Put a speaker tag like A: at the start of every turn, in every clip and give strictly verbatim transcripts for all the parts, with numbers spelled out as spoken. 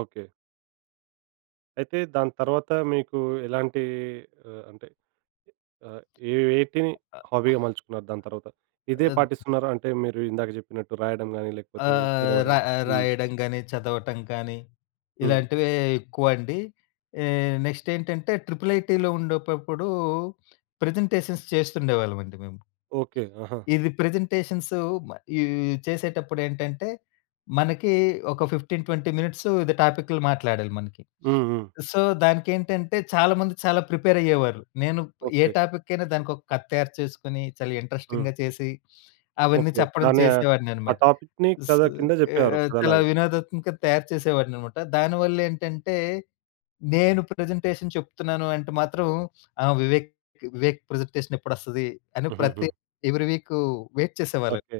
A: Okay. అయితే, దాని తర్వాతా మీకూ ఎలాంటీ ఆహ్, అంటే, అహ్, ఏ వేటిని హాబీగా మలుచుకున్నారు దాని తర్వాత. ఇదే
B: అద్
A: పాటిస్తున్నారా, అంటే, మీరు ఇందాక జెప్పినట్టు రాయడం గానీ, లేకపోతే
B: ఆహ్, రా
A: చదవడం? హ్మ్.
B: రాయడం గానీ, చదవటం కానీ,
A: హ్మ్.
B: ఇలాంటివే ఎక్కువండి. ఏ, నెక్స్టేంటంటే ట్రిపుల్ ఐటీలో ఉండేపప్పుడూ ప్రజెంటేషన్స్ చేస్తుండేవాళ్ళమండి మేము.
A: ఓకే. ఆహా!
B: ఇది ప్రజెంటేషన్స్ మ ఇవీ చేసేటప్పుడేంటంటే, మనకి ఒక ఫిఫ్టీన్, ట్వంటీ మినిట్స్ ఇది టాపిక్కులు మాట్లాడాలి మనకి.
A: హ్మ్. హ్మ్.
B: సో, దానికేంటంటే, చాలా మంది చాలా ప్రిపేరయ్యేవారు. నేను ప్ ఏ
A: ఓకే.
B: టాపిక్కైనా దానికొక కథ తయారు చేసుకొనీ, చాలా
A: హ్మ్.
B: ఇంట్రస్టింగ్‌గా చేసి, అవన్నీ
A: ఓకే.
B: చెప్పడం
A: దాన్ని ఆహ్, ఆ
B: చేసేవాడిననమాట.
A: టాపిక్‌ని
B: ఉ
A: కథ
B: సూ
A: కింద
B: ఏ
A: జెప్పేవారు
B: చాలా
A: కథలాగే.
B: వినోదాత్మక తయారు చేసేవాడిననమాట. దాని వల్లేంటంటే, నేను ప్రెజెంటేషన్ చెప్తున్నాను అంటే మాత్రం, ఆ! వివేక్ వివేక్ ప్రజెంటేషనెప్పుడొస్తది అని ప్రతి,
A: హుహుహు.
B: ఎవ్రీ వీకూ వెయిట్ చేసేవాళ్ళండి.
A: ఓకే.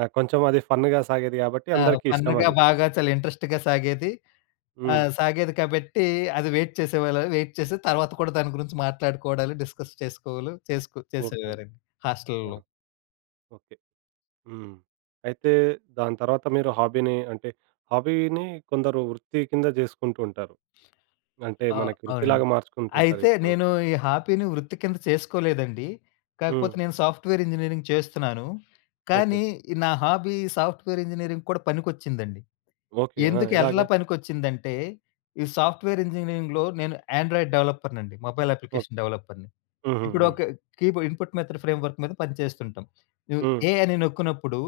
A: ఆ! కొంచెమది ఫన్న్‌గా సాగేది గాబట్టి
B: ఆ!
A: అందరికీ
B: ఫన్న్‌గా
A: ఇష్టమది.
B: బాగా చాలా ఇంట్రస్ట్‌గా సాగేది.
A: హ్మ్.
B: ఆహ్, సాగేది కాబట్టీ అది వెయిట్ చేసేవాళా, వెయిట్ చేసి తర్వాత కూడా దాని గురించి మాట్లాడుకోవడాలు, డిస్కస్ చేసుకోవలు చేస్కు
A: ఓకే.
B: చేసేవారండి హాస్టల్లలో.
A: ఆహా! ఓకే. హ్మ్. అయితే, దాని తర్వాత మీరు హాబీని అంటే, హాబీనీ కొందరు వృత్తి కింద జేసుకుంటూ ఉంటారు. అంటే,
B: ఆ!
A: మనకి
B: అవునండి.
A: వృత్తిలాగా
B: అయితే,
A: మార్చుకుంటుంటారిప్పుడు.
B: నేను ఈ హాపీని వృత్తి కింద చేసుకోలేదండి.
A: హ్మ్.
B: కాకపోతే, నేను సాఫ్ట్‌వేరింజినీరింగ్ చేస్తున్నాను,
A: ఓకే.
B: కానీ నా హాబీ సాఫ్ట్‌వేర్ ఇంజినీరింగ్‌కి కూడా పనికొచ్చిందండి.
A: ఓకే. ఆ!
B: ఎందుకేల్లా
A: ఎలాగా?
B: పనికొచ్చిందంటే, ఈ సాఫ్ట్‌వేర్ ఇంజినీరింగ్‌లో నేను యాండ్రాయిడ్ డవలప్పర్‌నండి, మొబైల్
A: ఓకే.
B: అప్లికేషన్ డవలప్పర్‌ని.
A: హుహుహు.
B: ఇప్పుడొక కీబోర్డ్ ఇన్‌పుట్ మెథడ్ ఫ్రేమ్‌వర్క్ మీద పనిచేస్తుంటాం. నువు
A: హ్మ్.
B: ఏ అని నొక్కినప్పుడు